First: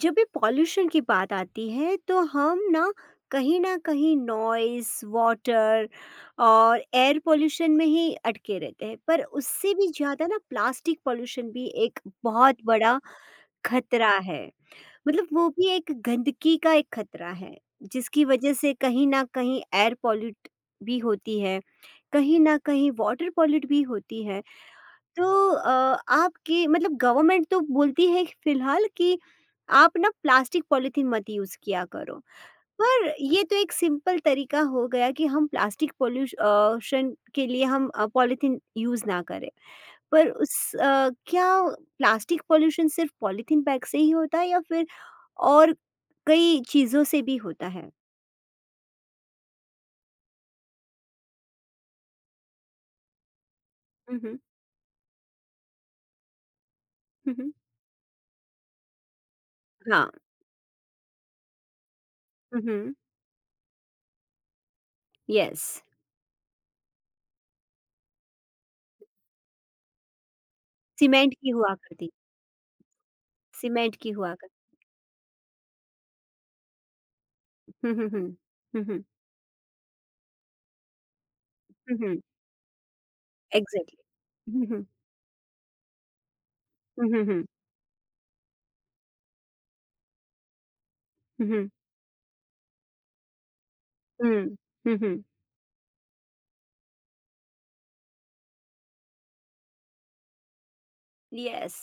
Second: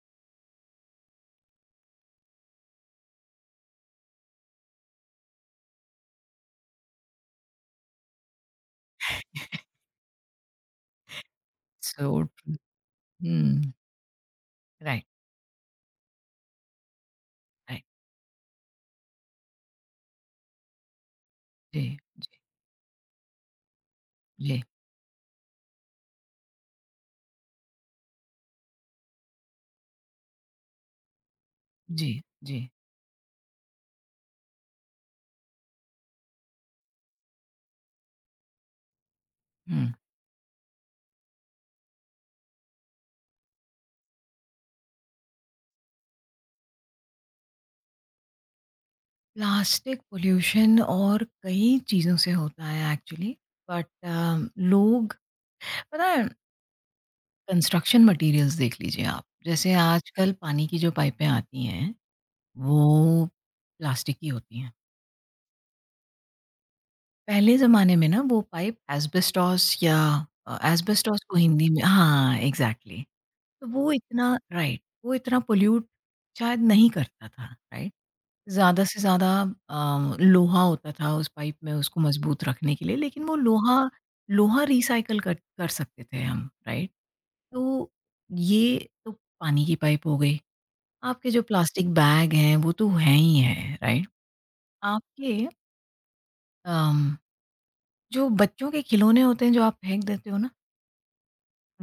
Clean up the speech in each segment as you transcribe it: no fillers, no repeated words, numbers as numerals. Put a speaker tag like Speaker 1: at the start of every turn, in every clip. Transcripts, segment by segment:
Speaker 1: जब भी पॉल्यूशन की बात आती है तो हम ना कहीं नॉइस वाटर और एयर पोल्यूशन में ही अटके रहते हैं। पर उससे भी ज़्यादा ना प्लास्टिक पोल्यूशन भी एक
Speaker 2: सूट
Speaker 1: बहुत बड़ा
Speaker 2: हुँ,
Speaker 1: खतरा है।
Speaker 2: राइट,
Speaker 1: मतलब वो भी एक गंदगी का एक खतरा है
Speaker 2: राइट।
Speaker 1: जिसकी वजह से कहीं ना कहीं एयर पॉल्यूट भी होती है,
Speaker 2: जी,
Speaker 1: कहीं ना कहीं वाटर पॉल्यूट भी होती है।
Speaker 2: जी,
Speaker 1: तो आपकी मतलब गवर्नमेंट तो बोलती है फिलहाल कि आप ना प्लास्टिक पॉलीथीन मत यूज़ किया
Speaker 2: जी,
Speaker 1: करो।
Speaker 2: जी।
Speaker 1: पर ये तो एक सिंपल तरीका हो गया कि हम प्लास्टिक पॉल्यूश अ, शन के लिए हम पॉलीथीन यूज़ ना करें।
Speaker 2: हुँ।
Speaker 1: पर क्या प्लास्टिक पॉल्यूशन सिर्फ़ पॉलीथीन बैग से ही होता है या फिर और कई चीज़ों से भी होता है?
Speaker 2: प्लास्टिक पॉल्यूशन और कई चीज़ों से होता है एक्चुअली बट
Speaker 1: हुँ, हुँ।
Speaker 2: लोग पता है
Speaker 1: हुँ, हुँ।
Speaker 2: कंस्ट्रक्शन मटीरियल्स देख लीजिए आप। जैसे
Speaker 1: हाँ।
Speaker 2: आजकल पानी की जो पाइपें आती हैं,
Speaker 1: हुँ, हुँ।
Speaker 2: वो प्लास्टिक की होती हैं।
Speaker 1: येस।
Speaker 2: पहले ज़माने में ना वो पाइप एस्बेस्टॉस या एस्बेस्टॉस
Speaker 1: सीमेंट
Speaker 2: को
Speaker 1: की
Speaker 2: हिंदी
Speaker 1: हुआ
Speaker 2: में
Speaker 1: करती।
Speaker 2: हाँ, एग्ज़ैक्टली। तो वो
Speaker 1: सीमेंट की हुआ
Speaker 2: इतना
Speaker 1: करती।
Speaker 2: राइट, वो इतना पॉल्यूट शायद नहीं करता था,
Speaker 1: हुँ,
Speaker 2: राइट?
Speaker 1: हुँ, हुँ।
Speaker 2: ज़्यादा
Speaker 1: हुँ,
Speaker 2: से
Speaker 1: हुँ।
Speaker 2: ज़्यादा लोहा होता था उस पाइप में
Speaker 1: हुँ,
Speaker 2: उसको
Speaker 1: हुँ।
Speaker 2: मज़बूत रखने के लिए, लेकिन वो लोहा
Speaker 1: Exactly.
Speaker 2: लोहा
Speaker 1: Mhm,
Speaker 2: रिसाइकल कर कर सकते थे हम, राइट?
Speaker 1: mhm,
Speaker 2: तो ये तो पानी की पाइप हो गई। आपके जो
Speaker 1: mhm,
Speaker 2: प्लास्टिक बैग हैं, वो तो हैं ही हैं, राइट?
Speaker 1: mhm, mhm.
Speaker 2: आपके अम, जो बच्चों के खिलौने होते हैं, जो आप फेंक देते हो ना,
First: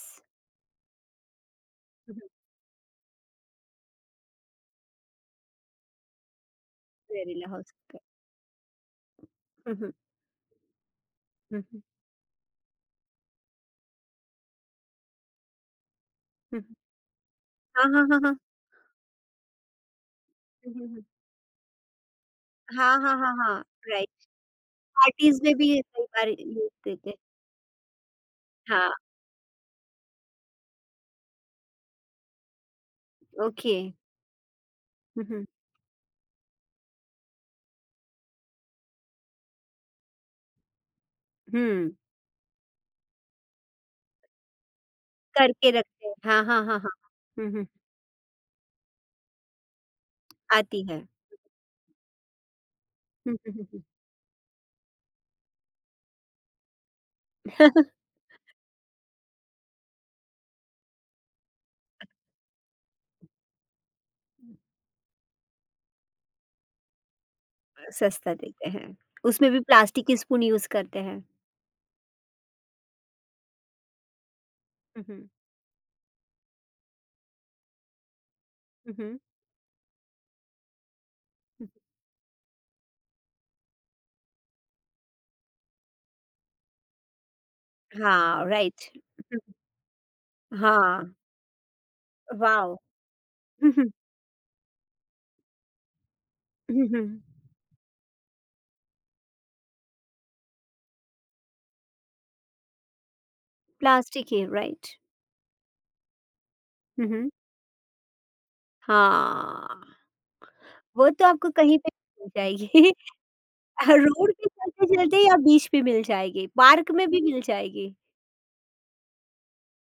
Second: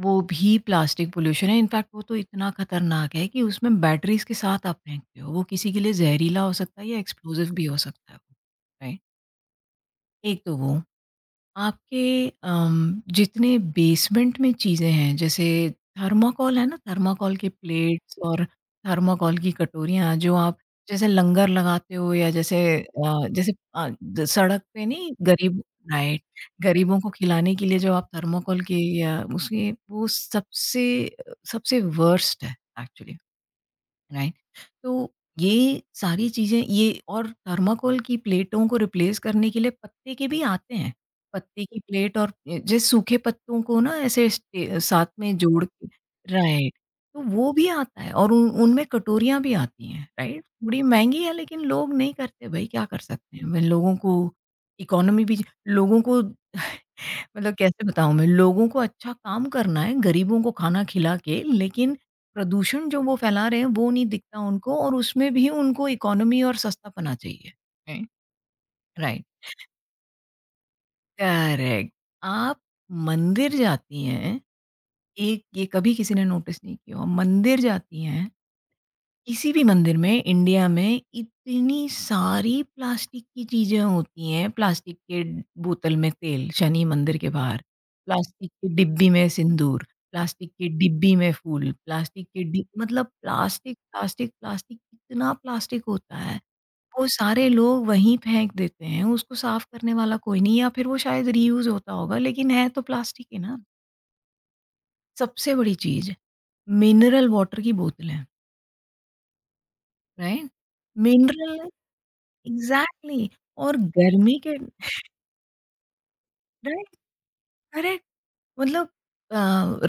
Speaker 2: वो भी प्लास्टिक पॉल्यूशन है। इनफैक्ट वो तो
Speaker 1: Mhm,
Speaker 2: इतना खतरनाक है कि उसमें बैटरीज़ के साथ आप फेंकते हो। वो किसी के लिए ज़हरीला हो सकता है या
Speaker 1: वेनिला
Speaker 2: एक्सप्लोज़िव
Speaker 1: हो
Speaker 2: भी हो
Speaker 1: सकता है।
Speaker 2: सकता है, राइट?
Speaker 1: हुँ, हुँ,
Speaker 2: एक तो वो।
Speaker 1: हुँ,
Speaker 2: आपके जितने बेसमेंट में चीज़ें हैं जैसे थर्माकोल
Speaker 1: हुँ।
Speaker 2: है ना थर्माकोल के
Speaker 1: हाँ, हाँ,
Speaker 2: प्लेट्स
Speaker 1: हाँ, हाँ।
Speaker 2: और थर्माकोल की कटोरियाँ जो आप
Speaker 1: हुँ, हुँ, हुँ।
Speaker 2: जैसे लंगर लगाते हो या जैसे
Speaker 1: हाँ, हाँ, हाँ,
Speaker 2: जैसे
Speaker 1: हाँ, राइट,
Speaker 2: सड़क पे नहीं
Speaker 1: पार्टीज़ में
Speaker 2: गरीब
Speaker 1: भी कई
Speaker 2: राइट
Speaker 1: बार यूज़
Speaker 2: गरीबों
Speaker 1: देते
Speaker 2: को
Speaker 1: हैं।
Speaker 2: खिलाने के लिए जो आप थर्माकोल के
Speaker 1: हाँ,
Speaker 2: या उसके वो सबसे सबसे वर्स्ट है एक्चुअली
Speaker 1: ओके।
Speaker 2: राइट तो
Speaker 1: हुँ, हुँ,
Speaker 2: ये सारी चीज़ें ये और थर्माकोल की प्लेटों को रिप्लेस करने के लिए पत्ते के भी आते हैं। पत्ते की
Speaker 1: हुँ,
Speaker 2: प्लेट और जैसे सूखे पत्तों को ना ऐसे स्टे साथ में जोड़
Speaker 1: करके
Speaker 2: के
Speaker 1: रखते हैं। हाँ, हाँ,
Speaker 2: राइट,
Speaker 1: हाँ, हाँ।
Speaker 2: तो
Speaker 1: हुँ,
Speaker 2: वो
Speaker 1: हुँ,
Speaker 2: भी आता है और उन उनमें कटोरियाँ भी आती हैं, राइट?
Speaker 1: आती
Speaker 2: थोड़ी
Speaker 1: है।
Speaker 2: महँगी है लेकिन लोग नहीं करते भाई क्या कर
Speaker 1: हुँ,
Speaker 2: सकते हैं?
Speaker 1: हुँ,
Speaker 2: मैं
Speaker 1: हुँ, हुँ।
Speaker 2: लोगों को इकोनॉमी भी लोगों को मतलब कैसे बताऊँ मैं? लोगों को अच्छा काम करना है, गरीबों को खाना खिला के, लेकिन प्रदूषण जो वो फैला रहे हैं, वो नहीं दिखता उनको और उसमें भी उनको इकोनॉमी और सस्तापना चाहिए। हुँ।
Speaker 1: सस्ता देते हैं।
Speaker 2: राइट,
Speaker 1: उसमें भी प्लास्टिक की स्पून यूज़ करते हैं।
Speaker 2: करेक्ट। आप मंदिर जाती हैं,
Speaker 1: हुँ, हुँ,
Speaker 2: एक ये कभी किसी ने नोटिस नहीं किया हो, मंदिर जाती हैं
Speaker 1: हुँ, हुँ,
Speaker 2: किसी भी मंदिर में इंडिया में
Speaker 1: हुँ।
Speaker 2: इतनी सारी प्लास्टिक की चीज़ें होती हैं, प्लास्टिक के बोतल में तेल, शनि मंदिर के बाहर,
Speaker 1: हाँ,
Speaker 2: प्लास्टिक की
Speaker 1: राइट।
Speaker 2: डिब्बी में
Speaker 1: हुँ,
Speaker 2: सिंदूर, प्लास्टिक की
Speaker 1: हाँ,
Speaker 2: डिब्बी में फूल, प्लास्टिक की डि
Speaker 1: वॉव!
Speaker 2: मतलब प्लास्टिक, प्लास्टिक, प्लास्टिक इतना प्लास्टिक होता है,
Speaker 1: हुँ,
Speaker 2: वो
Speaker 1: हुँ।
Speaker 2: सारे लोग वहीं फेंक देते हैं, उसको साफ करने वाला कोई नहीं या फिर वो शायद रीयूज़ होता होगा लेकिन है तो प्लास्टिक ही ना।
Speaker 1: प्लास्टिक की राइट।
Speaker 2: सबसे बड़ी चीज़
Speaker 1: हुँ,
Speaker 2: मिनरल
Speaker 1: हुँ।
Speaker 2: वाटर की बोतलें,
Speaker 1: हाँ,
Speaker 2: राइट?
Speaker 1: वो तो आपको
Speaker 2: मिनरल
Speaker 1: कहीं पे भी मिल जाएगी।
Speaker 2: Exactly exactly. और
Speaker 1: रोड
Speaker 2: गर्मी
Speaker 1: पे
Speaker 2: के
Speaker 1: चलते-चलते या बीच पे मिल जाएगी, पार्क
Speaker 2: राइट
Speaker 1: में भी मिल जाएगी।
Speaker 2: करेक्ट मतलब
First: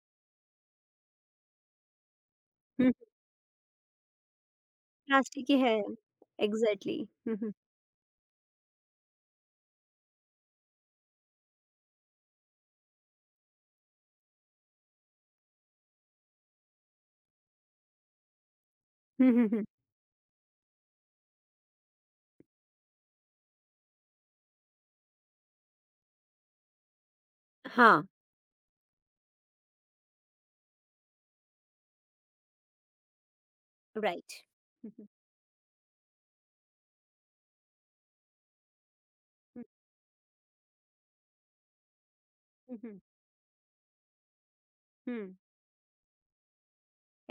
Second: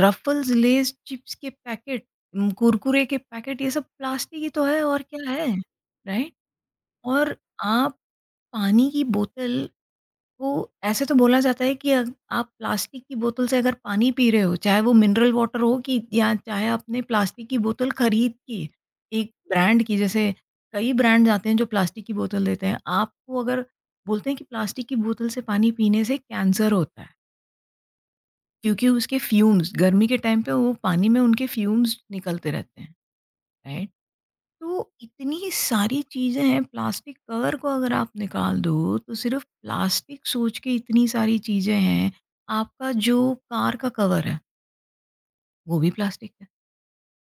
Speaker 2: रफल्स लेज चिप्स के पैकेट
Speaker 1: हुँ,
Speaker 2: कुरकुरे के पैकेट ये सब प्लास्टिक ही तो है और क्या
Speaker 1: प्लास्टिक
Speaker 2: है
Speaker 1: की है।
Speaker 2: Right
Speaker 1: exactly.
Speaker 2: और
Speaker 1: हुँ, हुँ।
Speaker 2: आप पानी की बोतल तो ऐसे तो बोला जाता है कि अग आप प्लास्टिक की बोतल से अगर पानी पी रहे हो, चाहे वो मिनरल वाटर हो कि या चाहे आपने प्लास्टिक की बोतल खरीद की,
Speaker 1: हुँ,
Speaker 2: एक
Speaker 1: हुँ, हुँ।
Speaker 2: ब्रांड की जैसे कई ब्रांड्स आते हैं जो प्लास्टिक की बोतल देते हैं। आपको अगर बोलते हैं कि प्लास्टिक की बोतल से पानी पीने से कैंसर होता है,
Speaker 1: हाँ,
Speaker 2: क्योंकि उसके फ्यूम्स गर्मी के टाइम पे वो पानी में उनके फ्यूम्स निकलते रहते हैं, राइट?
Speaker 1: राइट।
Speaker 2: तो
Speaker 1: हुँ, हुँ,
Speaker 2: इतनी सारी चीज़ें हैं प्लास्टिक कवर को अगर आप निकाल दो तो सिर्फ
Speaker 1: हुँ,
Speaker 2: प्लास्टिक सोच के इतनी सारी चीज़ें हैं।
Speaker 1: हुँ,
Speaker 2: आपका
Speaker 1: हुँ,
Speaker 2: जो कार का कवर है,
Speaker 1: हुँ।
Speaker 2: वो भी प्लास्टिक है।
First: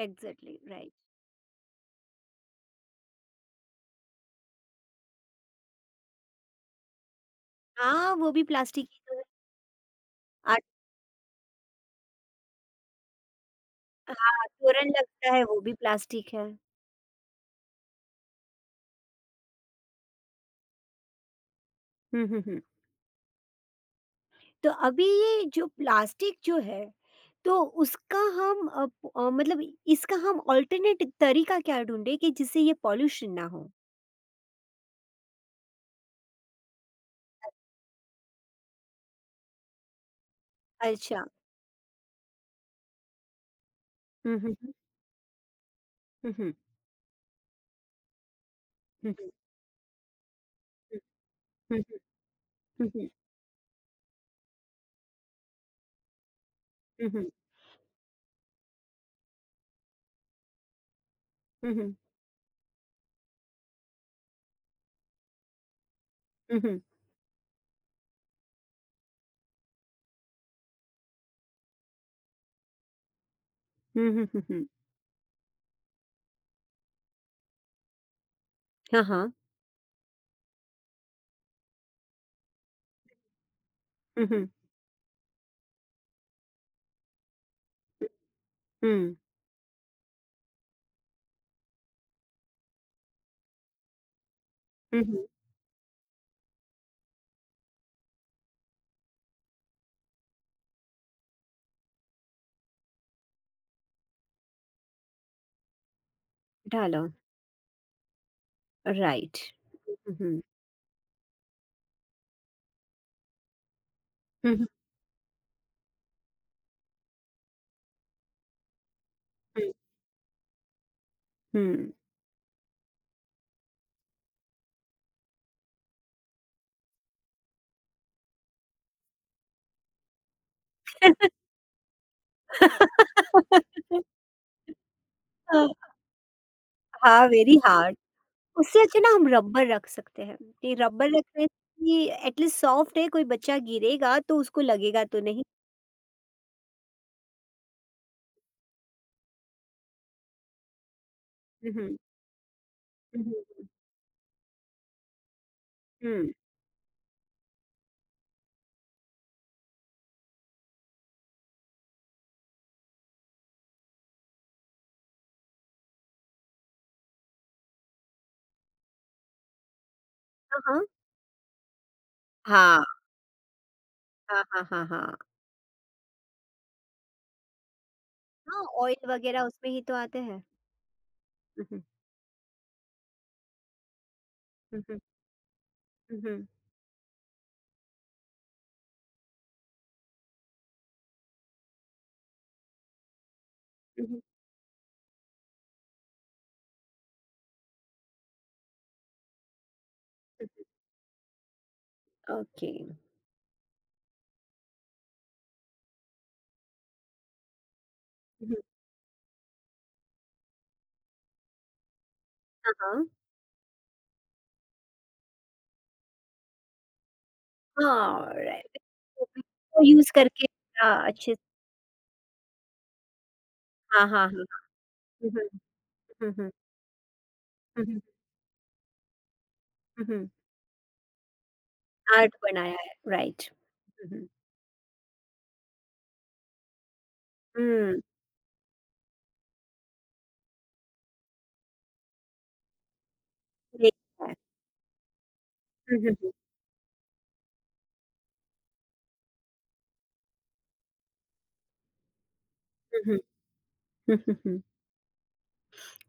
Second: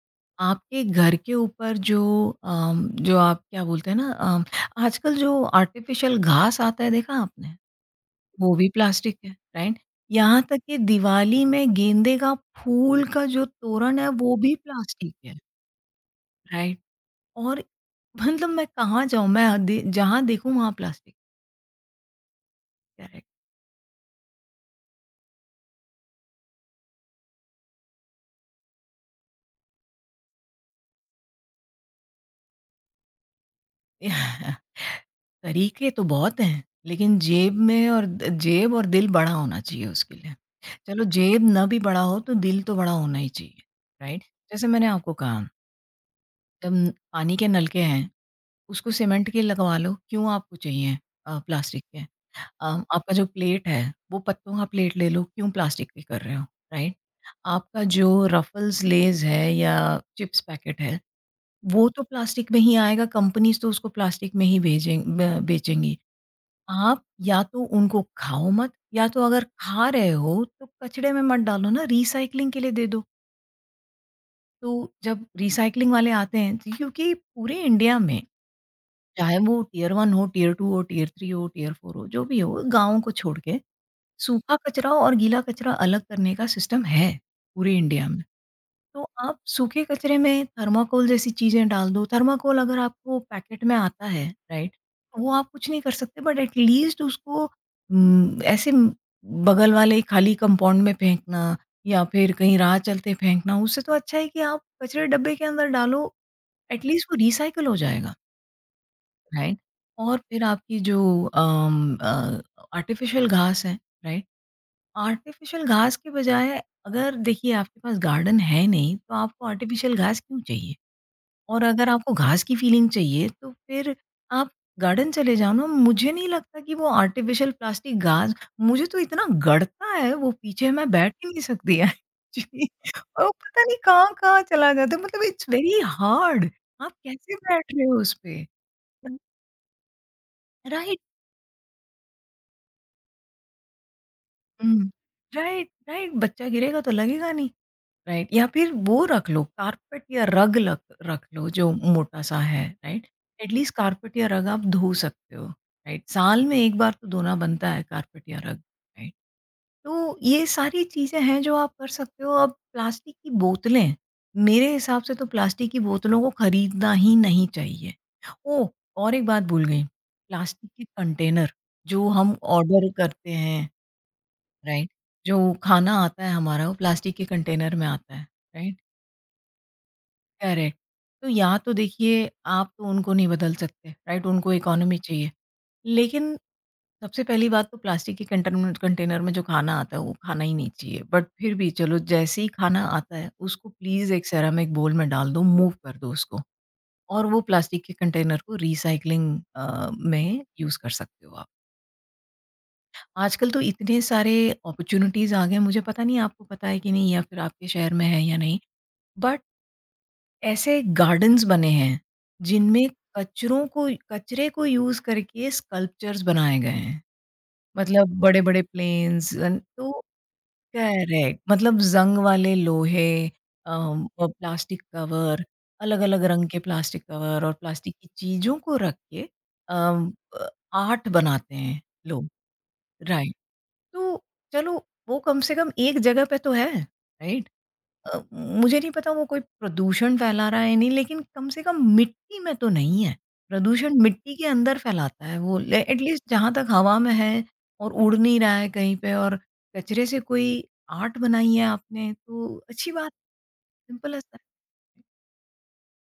Speaker 1: एग्ज़ैक्टली
Speaker 2: आपके
Speaker 1: राइट।
Speaker 2: घर के ऊपर जो जो आप क्या बोलते हैं ना आजकल जो आर्टिफ़िशियल घास आता है देखा आपने?
Speaker 1: हाँ, वो भी
Speaker 2: वो भी
Speaker 1: प्लास्टिक ही तो
Speaker 2: प्लास्टिक
Speaker 1: है।
Speaker 2: है, राइट? यहाँ तक
Speaker 1: आट,
Speaker 2: कि दिवाली में गेंदे का फूल का जो तोरण है वो
Speaker 1: हाँ,
Speaker 2: भी
Speaker 1: तोरण
Speaker 2: प्लास्टिक
Speaker 1: लगता
Speaker 2: है,
Speaker 1: है वो भी प्लास्टिक है।
Speaker 2: राइट? और मतलब मैं कहाँ जाऊँ मैं हाँ दे जहाँ देखूँ वहाँ प्लास्टिक
Speaker 1: हुँ, हुँ, हुँ।
Speaker 2: करेक्ट
Speaker 1: तो अभी ये जो प्लास्टिक जो है, तो उसका हम इसका हम ऑल्टरनेट तरीका क्या ढूंढे कि जिससे ये पॉल्यूशन ना हो।
Speaker 2: तरीके तो बहुत हैं लेकिन जेब में और जेब और दिल बड़ा होना चाहिए उसके लिए चलो
Speaker 1: अच्छा।
Speaker 2: जेब ना भी बड़ा हो तो दिल तो बड़ा होना ही चाहिए राइट
Speaker 1: हम्म,
Speaker 2: जैसे
Speaker 1: हम्म।
Speaker 2: मैंने आपको कहा
Speaker 1: हम्म।
Speaker 2: जब न- पानी के नलके हैं उसको सीमेंट
Speaker 1: हम्म।
Speaker 2: के लगवा लो क्यों आपको चाहिए प्लास्टिक
Speaker 1: हम्म।
Speaker 2: के
Speaker 1: हम्म। हम्म।
Speaker 2: आपका जो प्लेट है वो पत्तों का प्लेट ले लो क्यों प्लास्टिक के कर रहे हो राइट
Speaker 1: हम्म।
Speaker 2: आपका जो रफल्स लेज है या चिप्स पैकेट है वो
Speaker 1: हम्म।
Speaker 2: तो प्लास्टिक में ही आएगा, कंपनीज़ तो उसको प्लास्टिक में ही भेजें ब बेचेंगी।
Speaker 1: हम्म।
Speaker 2: आप या तो उनको खाओ मत या तो अगर खा रहे हो तो कचड़े में मत डालो ना, रिसाइक्लिंग के लिए दे दो।
Speaker 1: हम्म। हम्म।
Speaker 2: तो जब रिसाइक्लिंग वाले आते हैं तो- क्योंकि पूरे इंडिया में
Speaker 1: हाँ, हाँ।
Speaker 2: चाहे वो टियर 1 हो, टियर 2 हो, टियर 3 हो, टियर 4 हो, जो भी हो गाँव को छोड़ के
Speaker 1: हम्म।
Speaker 2: सूखा कचरा और गीला कचरा अलग करने का सिस्टम है, पूरे इंडिया में। तो
Speaker 1: हम्म।
Speaker 2: आप सूखे कचरे में थर्माकोल जैसी चीज़ें डाल दो। थर्माकोल अगर आपको पैकेट में आता है, राइट? तो
Speaker 1: हम्म,
Speaker 2: वो आप कुछ नहीं कर सकते बट एट लीस्ट उसको उम, ऐसे म- बगल वाले खाली कंपाउंड में फेंकना या फिर कहीं राह चलते फेंकना, उससे तो अच्छा है कि आप कचरे डब्बे के अंदर डालो, एट
Speaker 1: डालो,
Speaker 2: लीस्ट वो रिसाइकल हो जाएगा,
Speaker 1: राइट।
Speaker 2: राइट? और
Speaker 1: हम्म।
Speaker 2: फिर आपकी जो आर्टिफ़िशियल घास है, राइट?
Speaker 1: हम्म।
Speaker 2: आर्टिफिशियल घास के बजाय अगर देखिए आपके पास गार्डन है नहीं तो आपको आर्टिफिशियल घास क्यों चाहिए? और अगर
Speaker 1: हम्म।
Speaker 2: आपको घास की फीलिंग चाहिए तो फिर आप गार्डन चले जाओ ना। मुझे नहीं लगता कि वो आर्टिफिशियल प्लास्टिक घास मुझे तो इतना गड़ता है वो पीछे मैं बैठ ही नहीं सकती एक्चुअली और वो पता नहीं कहाँ-कहाँ चला जाता है मतलब इट्स वेरी हार्ड आप
Speaker 1: हाँ,
Speaker 2: कैसे
Speaker 1: वेरी
Speaker 2: बैठ रहे
Speaker 1: हार्ड।
Speaker 2: हो उसपे?
Speaker 1: उससे अच्छा ना हम रबर रख सकते हैं। ये
Speaker 2: राइट
Speaker 1: रबर रखने से एटलीस्ट सॉफ्ट है, कोई बच्चा गिरेगा तो उसको
Speaker 2: हुँ,
Speaker 1: लगेगा तो नहीं।
Speaker 2: राइट, राइट बच्चा गिरेगा तो लगेगा नहीं। राइट या फिर वो रख लो कारपेट या रख लो जो
Speaker 1: हम्म।
Speaker 2: मोटा सा है राइट
Speaker 1: हम्म।
Speaker 2: एटलीस्ट कारपेट या रग आप धो सकते हो राइट
Speaker 1: हम्म, हम्म,
Speaker 2: साल में एक बार तो धोना बनता है कारपेट या रग राइट तो ये सारी चीजें हैं जो आप कर सकते हो अब प्लास्टिक की बोतलें मेरे हिसाब से तो प्लास्टिक की बोतलों को खरीदना ही नहीं चाहिए ओ और एक बात भूल गई
Speaker 1: हाँ,
Speaker 2: प्लास्टिक
Speaker 1: हाँ,
Speaker 2: के कंटेनर जो हम
Speaker 1: हाँ,
Speaker 2: ऑर्डर करते हैं
Speaker 1: हाँ। हाँ। हाँ,
Speaker 2: राइट
Speaker 1: हाँ,
Speaker 2: जो खाना आता है हमारा वो प्लास्टिक के कंटेनर में आता है
Speaker 1: हाँ, ऑयल वगैरह उसमें ही तो आते हैं।
Speaker 2: करेक्ट। तो या तो
Speaker 1: हम्म,
Speaker 2: देखिए आप तो उनको नहीं बदल सकते, राइट? उनको
Speaker 1: हम्म,
Speaker 2: इकोनॉमी चाहिए। लेकिन
Speaker 1: हम्म।
Speaker 2: सबसे पहली बात तो प्लास्टिक के कंटरमेंट कंटेनर में जो खाना आता है, वो खाना ही नहीं चाहिए। बट फिर भी चलो जैसे ही खाना आता है, उसको प्लीज़
Speaker 1: हम्म,
Speaker 2: एक सेरामिक बोल में डाल दो, मूव कर दो उसको और वो प्लास्टिक के कंटेनर को रीसाइक्लिंग में यूज़ कर सकते हो आप।
Speaker 1: ओके।
Speaker 2: आजकल तो इतने सारे अपॉर्च्युनिटीज़ आ गए हैं, मुझे पता नहीं आपको पता है कि नहीं या फिर आपके शहर में है या
Speaker 1: हम्म,
Speaker 2: नहीं? बट ऐसे गार्डन्स बने हैं,
Speaker 1: हाँ,
Speaker 2: जिनमें
Speaker 1: हाँ,
Speaker 2: कचरों को कचरे को यूज़ करके स्कल्पचर्स बनाए गए हैं। मतलब
Speaker 1: हाँ,
Speaker 2: बड़े-बड़े
Speaker 1: राइट।
Speaker 2: प्लेन्स अन
Speaker 1: तो
Speaker 2: तो
Speaker 1: यूज करके आ, अच्छे से,
Speaker 2: करेक्ट मतलब ज़ंग वाले लोहे अ,
Speaker 1: हाँ, हाँ,
Speaker 2: व
Speaker 1: हाँ। हम्म।
Speaker 2: प्लास्टिक कवर, अलग-अलग
Speaker 1: हम्म,
Speaker 2: रंग
Speaker 1: हम्म।
Speaker 2: के प्लास्टिक कवर और प्लास्टिक
Speaker 1: हम्म।
Speaker 2: की चीज़ों को रख के अम,
Speaker 1: हम्म।
Speaker 2: अ, आर्ट बनाते हैं लोग,
Speaker 1: आर्ट बनाया है,
Speaker 2: राइट।
Speaker 1: राइट।
Speaker 2: तो
Speaker 1: हम्म,
Speaker 2: चलो वो कम से कम एक जगह पे तो है, राइट?
Speaker 1: हम्म,
Speaker 2: मुझे नहीं पता वो कोई प्रदूषण फैला रहा है नहीं लेकिन कम से कम मिट्टी में तो नहीं है। प्रदूषण
Speaker 1: देखा है।
Speaker 2: मिट्टी के अंदर फैलाता है वो ले
Speaker 1: हम्म,
Speaker 2: एट
Speaker 1: हम्म,
Speaker 2: लीस्ट जहाँ तक हवा में है और उड़ नहीं रहा है कहीं पे और कचरे से कोई आर्ट बनाई है आपने तो अच्छी बात
Speaker 1: हम्म।
Speaker 2: सिंपल
Speaker 1: हुँ,
Speaker 2: एज़
Speaker 1: हुँ,
Speaker 2: दैट।
Speaker 1: हुँ।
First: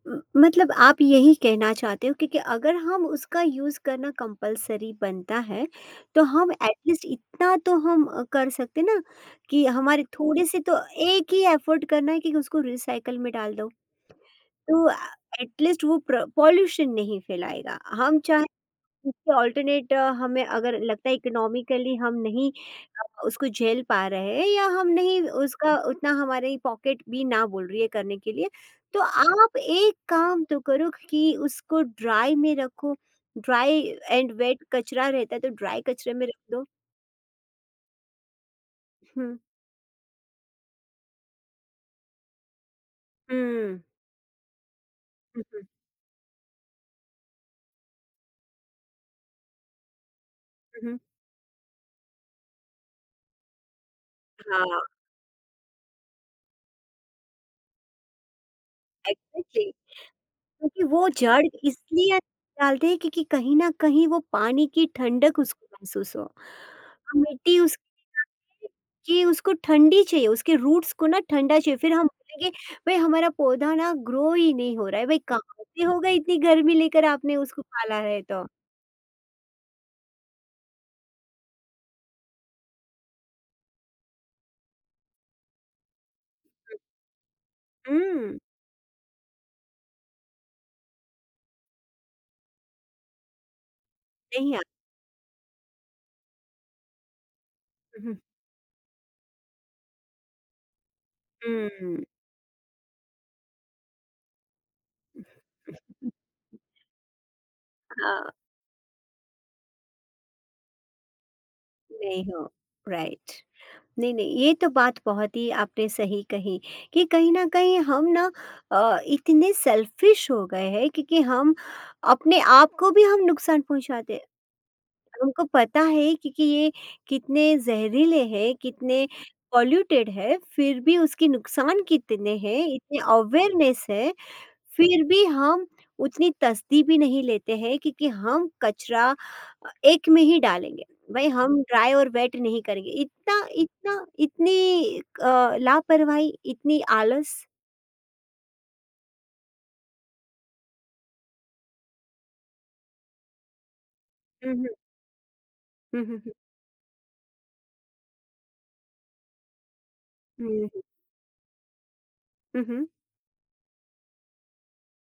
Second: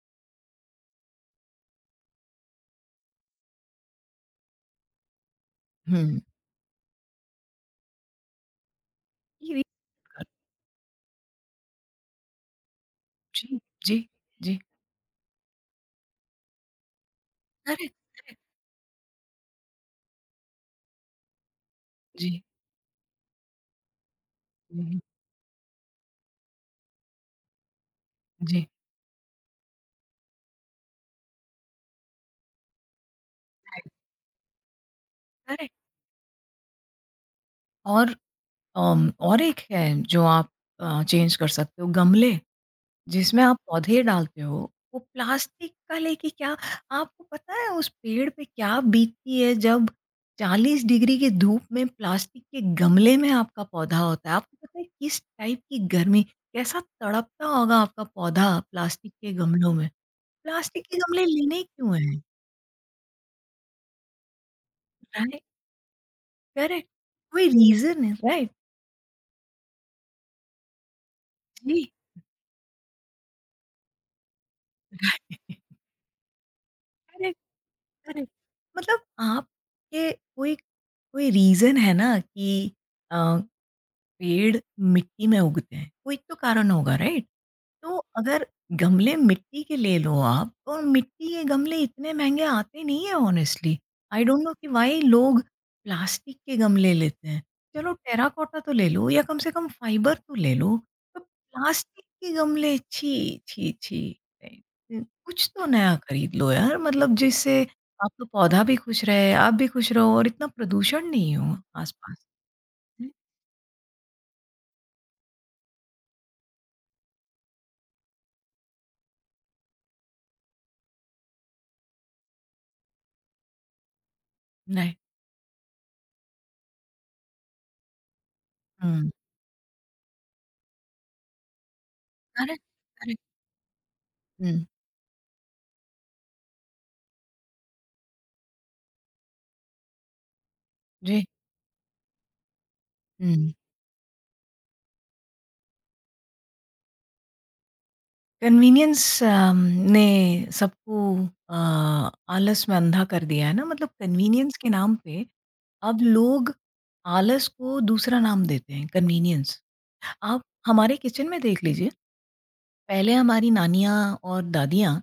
Speaker 1: म मतलब आप यही कहना चाहते हो क्योंकि अगर हम उसका यूज़ करना कंपल्सरी बनता है,
Speaker 2: हुँ।
Speaker 1: तो हम एट लीस्ट इतना तो कर सकते हैं ना
Speaker 2: ये भी
Speaker 1: कि हमारे
Speaker 2: कर
Speaker 1: थोड़े से तो एक ही एफ़र्ट करना है कि उसको रिसाइकल में डाल
Speaker 2: जी,
Speaker 1: दो।
Speaker 2: जी, जी।
Speaker 1: तो एट लीस्ट वो प्र पॉल्यूशन नहीं फैलाएगा।
Speaker 2: करेक्ट,
Speaker 1: हम
Speaker 2: करेक्ट।
Speaker 1: चाहे इसके ऑल्टरनेट, हमें अगर लगता है इकोनॉमिकली हम
Speaker 2: जी,
Speaker 1: नहीं अ, उसको झेल पा रहे हैं या हम
Speaker 2: हुँ,
Speaker 1: नहीं उसका उतना, हमारी पॉकेट भी ना बोल रही है करने के लिए,
Speaker 2: जी।
Speaker 1: तो आप एक काम तो करो कि उसको ड्राई में रखो। ड्राई
Speaker 2: करेक्ट,
Speaker 1: एंड वेट कचरा रहता है तो
Speaker 2: करेक्ट।
Speaker 1: ड्राई कचरे में रख दो।
Speaker 2: और
Speaker 1: हम्म,
Speaker 2: और एक है जो आप चेंज कर सकते हो गमले। जिसमें आप
Speaker 1: हम्म,
Speaker 2: पौधे डालते हो, वो
Speaker 1: हम्म,
Speaker 2: प्लास्टिक का लेके क्या आपको पता है उस पेड़ पे क्या बीतती है जब 40
Speaker 1: हम्म, हम्म।
Speaker 2: डिग्री की धूप में प्लास्टिक के गमले में आपका पौधा होता है। आपको पता
Speaker 1: हाँ,
Speaker 2: है किस टाइप की गर्मी कैसा तड़पता होगा आपका पौधा प्लास्टिक के
Speaker 1: एग्जैक्टली।
Speaker 2: गमलों में?
Speaker 1: क्योंकि
Speaker 2: प्लास्टिक के
Speaker 1: वो
Speaker 2: गमले
Speaker 1: जड़
Speaker 2: लेने क्यों
Speaker 1: इसलिए
Speaker 2: हैं?
Speaker 1: डालते हैं क्योंकि कहीं न कहीं वो पानी की ठंडक
Speaker 2: राइट,
Speaker 1: उसको महसूस हो।
Speaker 2: करेक्ट
Speaker 1: हम
Speaker 2: कोई
Speaker 1: मिट्टी उसकी,
Speaker 2: रीज़न है राइट,
Speaker 1: कि उसको ठंडी चाहिए, उसके रूट्स को ना ठंडा चाहिए।
Speaker 2: जी,
Speaker 1: फिर हम बोलेंगे भई हमारा पौधा ना ग्रो ही नहीं हो रहा है, भई
Speaker 2: राइट
Speaker 1: कहाँ से होगा, इतनी गर्मी लेकर आपने
Speaker 2: करेक्ट,
Speaker 1: उसको पाला है
Speaker 2: करेक्ट
Speaker 1: तो?
Speaker 2: मतलब आपके कोई कोई रीज़न है ना कि अ पेड़ मिट्टी में उगते हैं कोई तो कारण होगा राइट तो
Speaker 1: हुँ,
Speaker 2: अगर गमले मिट्टी के ले लो आप और मिट्टी के गमले इतने महंगे आते नहीं है ऑनेस्टली आई डोंट नो
Speaker 1: नहीं आ,
Speaker 2: कि वाई लोग प्लास्टिक के गमले लेते हैं चलो
Speaker 1: हुँ,
Speaker 2: टेराकोटा तो ले लो या कम से कम फाइबर तो ले लो तो
Speaker 1: हुँ, हुँ।
Speaker 2: प्लास्टिक के गमले छी छी छी right? कुछ तो नया खरीद लो यार मतलब जिससे आपका
Speaker 1: हाँ,
Speaker 2: पौधा भी खुश रहे आप भी खुश रहो और इतना प्रदूषण नहीं हो
Speaker 1: नहीं
Speaker 2: आसपास
Speaker 1: हो। राइट। नहीं, नहीं, ये तो बात बहुत ही आपने सही कही कि कहीं न कहीं हम ना इतने सेल्फ़िश हो गए हैं क्योंकि हम अपने आप को भी हम नुकसान पहुँचाते हैं। हमको पता है क्योंकि ये कितने ज़हरीले हैं, कितने
Speaker 2: नहीं
Speaker 1: पॉल्यूटेड है, फिर भी उसके नुकसान कितने
Speaker 2: करेक्ट,
Speaker 1: हैं, इतने
Speaker 2: करेक्ट।
Speaker 1: अवेयरनेस है।
Speaker 2: हुँ,
Speaker 1: फिर भी हम उतनी तसदी भी नहीं लेते हैं क्योंकि हम कचरा एक में ही डालेंगे।
Speaker 2: जी।
Speaker 1: भाई हम ड्राई और वेट नहीं करेंगे। इतना
Speaker 2: हुँ,
Speaker 1: इतना इतनी अ, लापरवाही, इतनी आलस।
Speaker 2: कन्वीनियंस ने सबको अ, आलस में अंधा कर दिया है ना, मतलब
Speaker 1: हुँ,
Speaker 2: कन्वीनियंस
Speaker 1: हुँ।
Speaker 2: के नाम पे अब
Speaker 1: हुँ, हुँ, हुँ।
Speaker 2: लोग आलस को दूसरा नाम देते हैं, कन्वीनियंस। आप
Speaker 1: हुँ, हुँ।
Speaker 2: हमारे किचन में देख लीजिए,
Speaker 1: हुँ, हुँ।
Speaker 2: पहले हमारी नानियाँ और दादियाँ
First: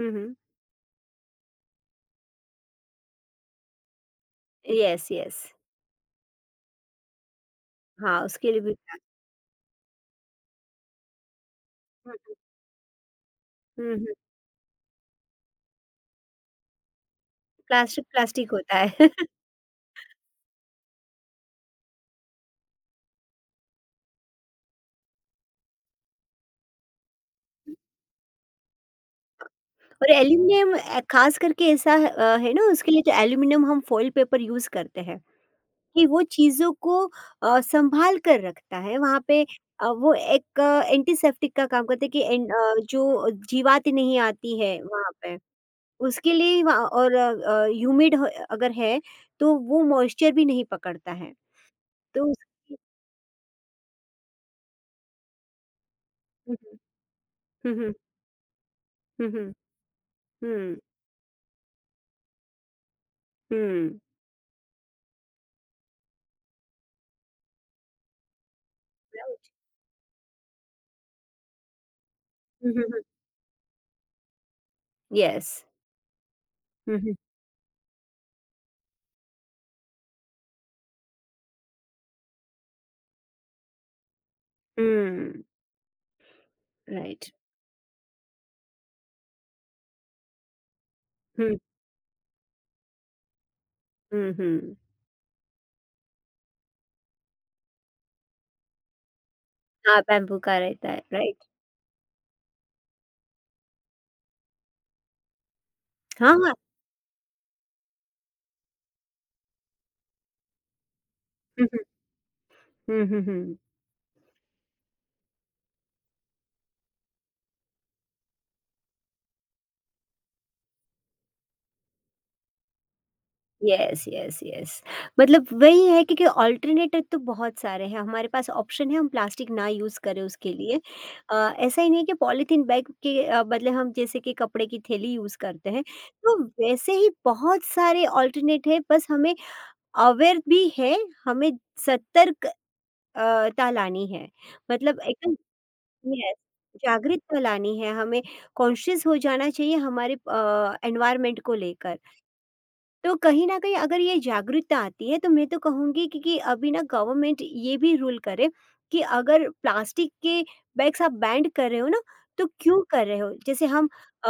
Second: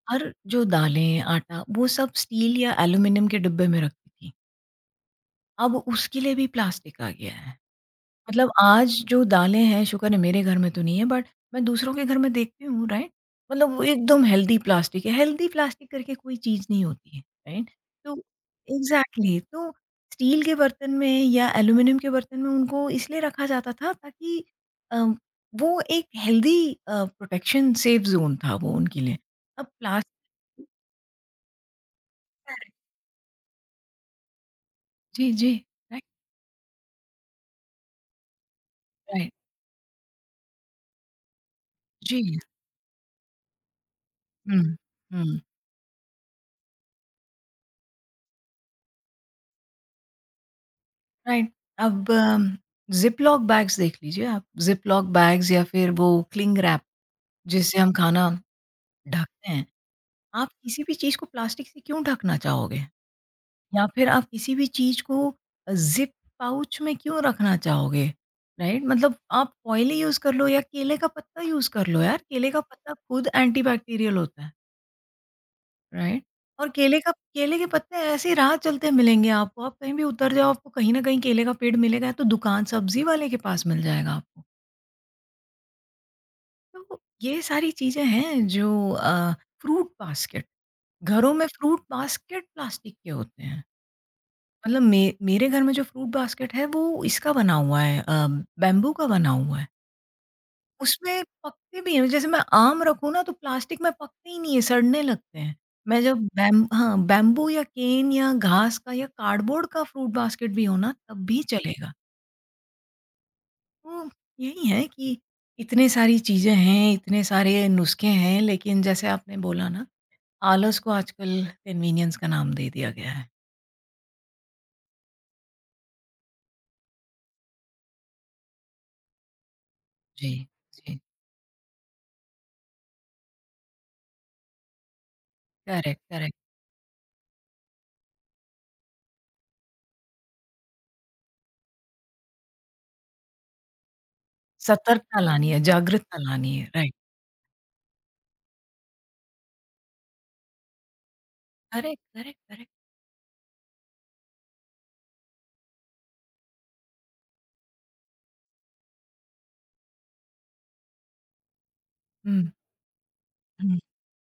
Speaker 1: हुँ,
Speaker 2: हर
Speaker 1: हुँ।
Speaker 2: जो दालें, आटा, वो सब स्टील या एल्यूमीनियम के डिब्बे में रखती थीं।
Speaker 1: Yes, yes.
Speaker 2: अब उसके लिए भी प्लास्टिक आ गया है।
Speaker 1: हाँ, उसके
Speaker 2: मतलब
Speaker 1: लिए भी,
Speaker 2: आज जो दालें हैं शुक्र है मेरे घर में तो नहीं है बट मैं दूसरों के घर में
Speaker 1: हुँ,
Speaker 2: देखती हूँ राइट मतलब वो
Speaker 1: हुँ, हुँ।
Speaker 2: एकदम हेल्दी प्लास्टिक है हेल्दी प्लास्टिक करके कोई चीज़ नहीं होती है राइट
Speaker 1: प्लास्टिक
Speaker 2: तो
Speaker 1: प्लास्टिक होता है।
Speaker 2: एग्जैक्टली exactly, तो स्टील के बर्तन में या एल्यूमिनियम के बर्तन में उनको इसलिए रखा जाता था ताकि अम, वो एक हेल्दी प्रोटेक्शन सेफ जोन था वो उनके लिए अब
Speaker 1: और
Speaker 2: प्लास्टिक
Speaker 1: एल्युमिनियम खास करके ऐसा है ना, उसके लिए जो एल्युमिनियम हम फॉइल पेपर यूज़ करते हैं।
Speaker 2: जी जी राइट
Speaker 1: कि वो चीज़ों को सँभाल कर रखता है। वहाँ
Speaker 2: राइट
Speaker 1: पे वो एक एंटीसेप्टिक का काम करता है कि
Speaker 2: जी
Speaker 1: जो जीवातें नहीं आती है
Speaker 2: हम्म
Speaker 1: वहाँ पे,
Speaker 2: हम्म
Speaker 1: उसके लिए वहाँ और ह्यूमिड ह अगर है तो वो मॉइस्चर भी नहीं पकड़ता है।
Speaker 2: राइट। अब
Speaker 1: तो उसकी,
Speaker 2: ज़िप-लॉक बैग्स देख लीजिए आप, ज़िप-लॉक बैग्स या फिर वो
Speaker 1: हुँ,
Speaker 2: क्लिंग
Speaker 1: हुँ।
Speaker 2: रैप
Speaker 1: हुँ,
Speaker 2: जिससे हम
Speaker 1: हुँ।
Speaker 2: खाना
Speaker 1: हुँ,
Speaker 2: ढकते
Speaker 1: हुँ।
Speaker 2: हैं। आप
Speaker 1: हुँ,
Speaker 2: किसी भी चीज़ को प्लास्टिक से क्यों ढकना चाहोगे? या
Speaker 1: हुँ।
Speaker 2: फिर आप किसी भी चीज़ को ज़िप पाउच में क्यों रखना चाहोगे? राइट? मतलब
Speaker 1: राइट।
Speaker 2: आप ऑयल ही यूज़ कर लो या केले का पत्ता यूज़ कर लो यार, केले का
Speaker 1: हुँ, हुँ,
Speaker 2: पत्ता
Speaker 1: हुँ।
Speaker 2: खुद एंटीबैक्टीरियल होता है।
Speaker 1: येस।
Speaker 2: राइट और
Speaker 1: हुँ, हुँ।
Speaker 2: केले के पत्ते ऐसे ही राह चलते मिलेंगे आपको आप कहीं भी उतर जाओ आपको कहीं ना कहीं केले का पेड़ मिलेगा तो दुकान सब्जी वाले के पास मिल जाएगा आपको
Speaker 1: हुँ,
Speaker 2: तो
Speaker 1: राइट।
Speaker 2: ये सारी चीजें हैं जो फ्रूट बास्केट घरों में
Speaker 1: हुँ,
Speaker 2: फ्रूट बास्केट प्लास्टिक के होते हैं
Speaker 1: हुँ, हुँ।
Speaker 2: मतलब मेरे घर में जो फ्रूट बास्केट है वो इसका बना हुआ है बैम्बू का बना हुआ है
Speaker 1: हाँ, बैम्बू का रहता है,
Speaker 2: उसमें
Speaker 1: राइट।
Speaker 2: पकते भी हैं, जैसे मैं आम रखूँ ना तो प्लास्टिक में पकते ही नहीं है, सड़ने लगते हैं। मैं जब
Speaker 1: हाँ, हाँ।
Speaker 2: बैम हाँ, बैम्बू या केन या घास का या कार्डबोर्ड का फ्रूट बास्केट भी हो ना तब भी
Speaker 1: हुँ, हुँ।
Speaker 2: चलेगा।
Speaker 1: हुँ, हुँ, हुँ।
Speaker 2: तो यही है कि इतने सारी चीज़ें हैं, इतने सारे नुस्खे हैं लेकिन जैसे आपने बोला ना, आलस को आजकल कन्वीनियंस का नाम दे दिया गया है।
Speaker 1: Yes, yes, yes. मतलब वही है क्योंकि अल्टरनेटिव तो बहुत सारे हैं, हमारे पास ऑप्शन है हम प्लास्टिक ना यूज़ करें
Speaker 2: जी,
Speaker 1: उसके लिए।
Speaker 2: जी।
Speaker 1: ऐसा ही नहीं है कि पॉलीथीन बैग के बदले हम जैसे कि कपड़े की थैली यूज़ करते हैं,
Speaker 2: करेक्ट, करेक्ट।
Speaker 1: तो वैसे ही बहुत सारे अल्टरनेट है, बस हमें अवेयर भी है, हमें सतर्क ता लानी है। मतलब
Speaker 2: सतर्कता
Speaker 1: एकदम
Speaker 2: लानी है, जागरूकता
Speaker 1: यस,
Speaker 2: लानी है। राइट।
Speaker 1: जागरूकता लानी है, हमें कॉन्शियस हो जाना चाहिए हमारे एनवायरनमेंट को लेकर।
Speaker 2: Correct, correct, correct.
Speaker 1: तो कहीं न कहीं अगर ये जागरूकता आती है तो मैं तो कहूँगी कि अभी ना गवर्नमेंट ये भी रूल करे कि अगर प्लास्टिक के बैग्स आप बैन कर रहे हो ना,
Speaker 2: हुँ,
Speaker 1: तो क्यों कर रहे हो? जैसे
Speaker 2: हुँ।
Speaker 1: हम अ,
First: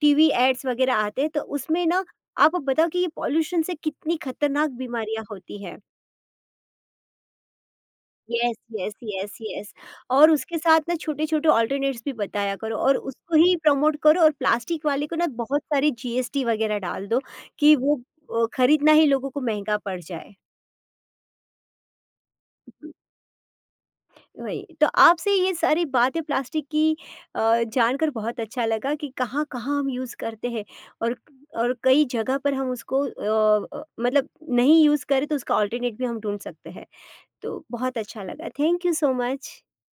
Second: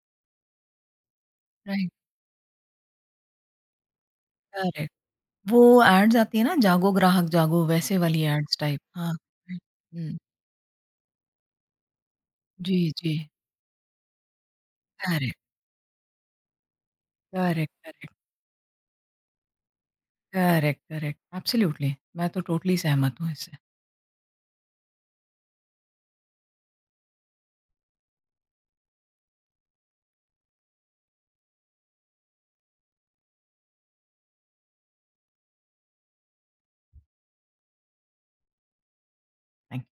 Speaker 1: टीवी एड्स वगैरह आते हैं तो उसमें
Speaker 2: राइट,
Speaker 1: ना आप बताओ कि ये पॉल्यूशन से कितनी खतरनाक
Speaker 2: करेक्ट।
Speaker 1: बीमारियाँ
Speaker 2: वो
Speaker 1: होती हैं।
Speaker 2: एड्स आती है ना जागो ग्राहक जागो वैसे वाली
Speaker 1: यस,
Speaker 2: एड्स टाइप।
Speaker 1: यस,
Speaker 2: हाँ।
Speaker 1: Yes, yes.
Speaker 2: हुँ।
Speaker 1: और उसके साथ ना छोटे-छोटे अल्टरनेट्स भी बताया करो
Speaker 2: जी,
Speaker 1: और
Speaker 2: जी।
Speaker 1: उसको ही प्रमोट करो और प्लास्टिक वाले को ना
Speaker 2: करेक्ट,
Speaker 1: बहुत सारी जीएसटी वगैरह डाल दो
Speaker 2: करेक्ट,
Speaker 1: कि वो
Speaker 2: करेक्ट,
Speaker 1: खरीदना ही लोगों को महँगा पड़ जाए।
Speaker 2: Correct, correct. एब्सोल्युटली मैं तो टोटली सहमत हूँ इससे।
Speaker 1: वही, तो आपसे ये सारी बातें प्लास्टिक की जानकर बहुत अच्छा लगा कि कहाँ-कहाँ हम यूज़ करते हैं, और और कई जगह पर हम उसको मतलब नहीं यूज़ करें तो उसका अल्टरनेट भी हम ढूँढ सकते हैं। तो बहुत अच्छा लगा, thank you so much.
Speaker 2: Thank